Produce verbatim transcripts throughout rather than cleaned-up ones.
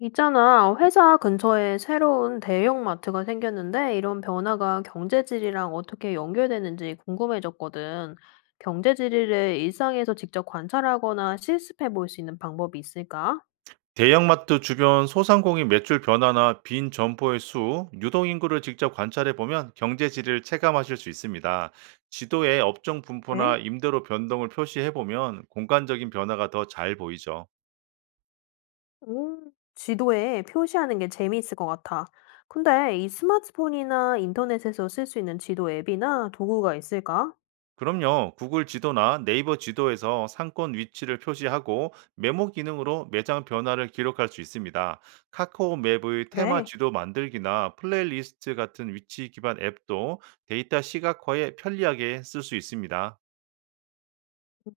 있잖아, 회사 근처에 새로운 대형 마트가 생겼는데 이런 변화가 경제 질이랑 어떻게 연결되는지 궁금해졌거든. 경제 질이를 일상에서 직접 관찰하거나 실습해 볼 수 있는 방법이 있을까? 대형마트 주변 소상공인 매출 변화나 빈 점포의 수, 유동인구를 직접 관찰해 보면 경제 질을 체감하실 수 있습니다. 지도에 업종 네. 분포나 임대료 변동을 표시해 보면 공간적인 변화가 더 잘 보이죠. 음, 지도에 표시하는 게 재미있을 것 같아. 근데 이 스마트폰이나 인터넷에서 쓸 수 있는 지도 앱이나 도구가 있을까? 그럼요, 구글 지도나 네이버 지도에서 상권 위치를 표시하고 메모 기능으로 매장 변화를 기록할 수 있습니다. 카카오 맵의 테마 그래. 지도 만들기나 플레이리스트 같은 위치 기반 앱도 데이터 시각화에 편리하게 쓸 수 있습니다.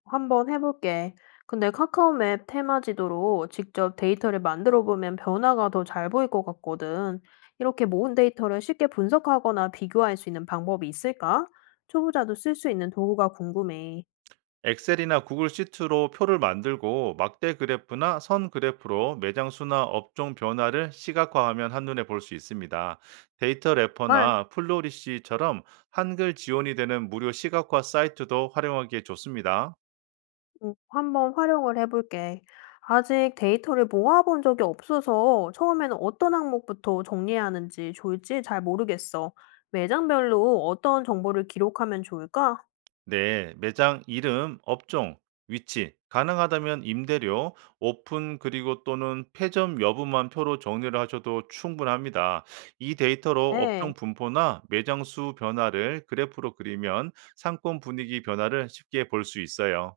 한번 해볼게. 근데 카카오맵 테마 지도로 직접 데이터를 만들어 보면 변화가 더 잘 보일 것 같거든. 이렇게 모은 데이터를 쉽게 분석하거나 비교할 수 있는 방법이 있을까? 초보자도 쓸 수 있는 도구가 궁금해. 엑셀이나 구글 시트로 표를 만들고 막대 그래프나 선 그래프로 매장 수나 업종 변화를 시각화하면 한눈에 볼 수 있습니다. 데이터 헐, 래퍼나 플로리시처럼 한글 지원이 되는 무료 시각화 사이트도 활용하기에 좋습니다. 음, 한번 활용을 해볼게. 아직 데이터를 모아본 적이 없어서 처음에는 어떤 항목부터 정리해야 하는지 좋을지 잘 모르겠어. 매장별로 어떤 정보를 기록하면 좋을까? 네, 매장 이름, 업종, 위치, 가능하다면 임대료, 오픈 그리고 또는 폐점 여부만 표로 정리를 하셔도 충분합니다. 이 데이터로 업종 네. 분포나 매장 수 변화를 그래프로 그리면 상권 분위기 변화를 쉽게 볼 수 있어요.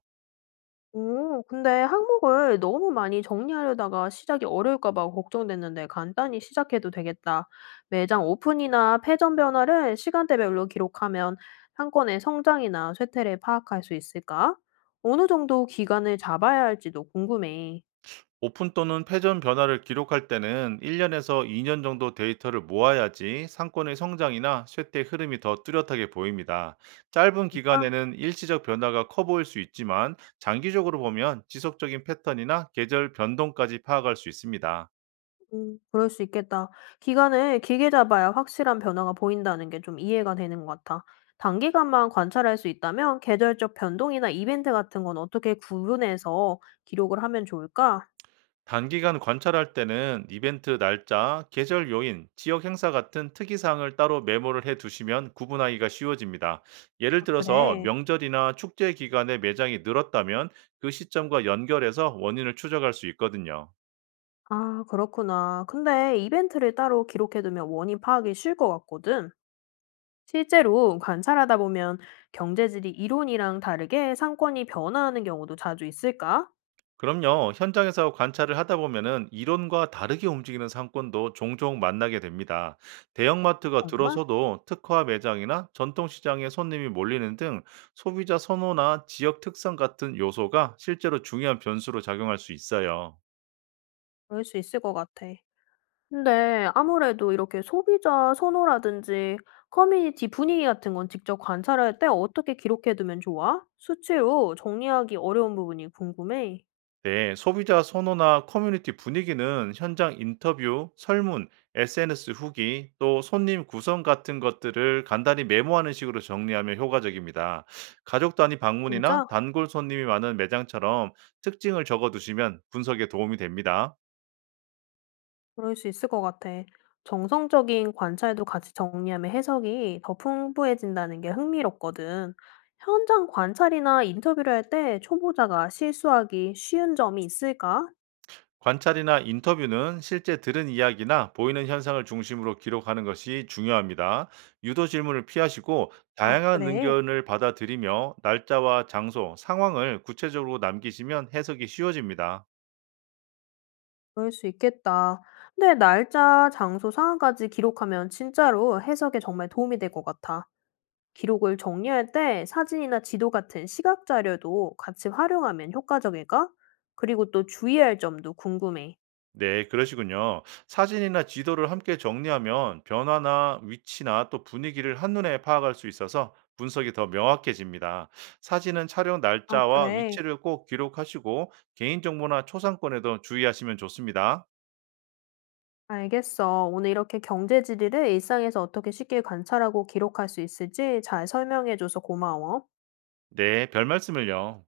오, 근데 항목을 너무 많이 정리하려다가 시작이 어려울까 봐 걱정됐는데 간단히 시작해도 되겠다. 매장 오픈이나 패전 변화를 시간대별로 기록하면 상권의 성장이나 쇠퇴를 파악할 수 있을까? 어느 정도 기간을 잡아야 할지도 궁금해. 오픈 또는 패전 변화를 기록할 때는 일 년에서 이 년 정도 데이터를 모아야지 상권의 성장이나 쇠퇴 흐름이 더 뚜렷하게 보입니다. 짧은 진짜? 기간에는 일시적 변화가 커 보일 수 있지만 장기적으로 보면 지속적인 패턴이나 계절 변동까지 파악할 수 있습니다. 음 그럴 수 있겠다. 기간을 길게 잡아야 확실한 변화가 보인다는 게 좀 이해가 되는 것 같아. 단기간만 관찰할 수 있다면 계절적 변동이나 이벤트 같은 건 어떻게 구분해서 기록을 하면 좋을까? 단기간 관찰할 때는 이벤트 날짜, 계절 요인, 지역 행사 같은 특이사항을 따로 메모를 해 두시면 구분하기가 쉬워집니다. 예를 아, 들어서 그래. 명절이나 축제 기간에 매장이 늘었다면 그 시점과 연결해서 원인을 추적할 수 있거든요. 아, 그렇구나. 근데 이벤트를 따로 기록해두면 원인 파악이 쉬울 것 같거든. 실제로 관찰하다 보면 경제질이 이론이랑 다르게 상권이 변화하는 경우도 자주 있을까? 그럼요. 현장에서 관찰을 하다 보면은 이론과 다르게 움직이는 상권도 종종 만나게 됩니다. 대형마트가 정말? 들어서도 특화 매장이나 전통시장에 손님이 몰리는 등 소비자 선호나 지역 특성 같은 요소가 실제로 중요한 변수로 작용할 수 있어요. 그럴 수 있을 것 같아. 근데 아무래도 이렇게 소비자 선호라든지 커뮤니티 분위기 같은 건 직접 관찰할 때 어떻게 기록해두면 좋아? 수치로 정리하기 어려운 부분이 궁금해. 네, 소비자 선호나 커뮤니티 분위기는 현장 인터뷰, 설문, 에스엔에스 후기, 또 손님 구성 같은 것들을 간단히 메모하는 식으로 정리하면 효과적입니다. 가족 단위 방문이나 진짜? 단골 손님이 많은 매장처럼 특징을 적어두시면 분석에 도움이 됩니다. 그럴 수 있을 것 같아. 정성적인 관찰도 같이 정리하면 해석이 더 풍부해진다는 게 흥미롭거든. 현장 관찰이나 인터뷰를 할 때 초보자가 실수하기 쉬운 점이 있을까? 관찰이나 인터뷰는 실제 들은 이야기나 보이는 현상을 중심으로 기록하는 것이 중요합니다. 유도 질문을 피하시고 아, 다양한 그래. 의견을 받아들이며 날짜와 장소, 상황을 구체적으로 남기시면 해석이 쉬워집니다. 그럴 수 있겠다. 근데 날짜, 장소, 상황까지 기록하면 진짜로 해석에 정말 도움이 될 것 같아. 기록을 정리할 때 사진이나 지도 같은 시각 자료도 같이 활용하면 효과적일까? 그리고 또 주의할 점도 궁금해. 네, 그러시군요. 사진이나 지도를 함께 정리하면 변화나 위치나 또 분위기를 한눈에 파악할 수 있어서 분석이 더 명확해집니다. 사진은 촬영 아, 날짜와 그래. 위치를 꼭 기록하시고 개인정보나 초상권에도 주의하시면 좋습니다. 알겠어. 오늘 이렇게 경제 지리를 일상에서 어떻게 쉽게 관찰하고 기록할 수 있을지 잘 설명해줘서 고마워. 네, 별말씀을요.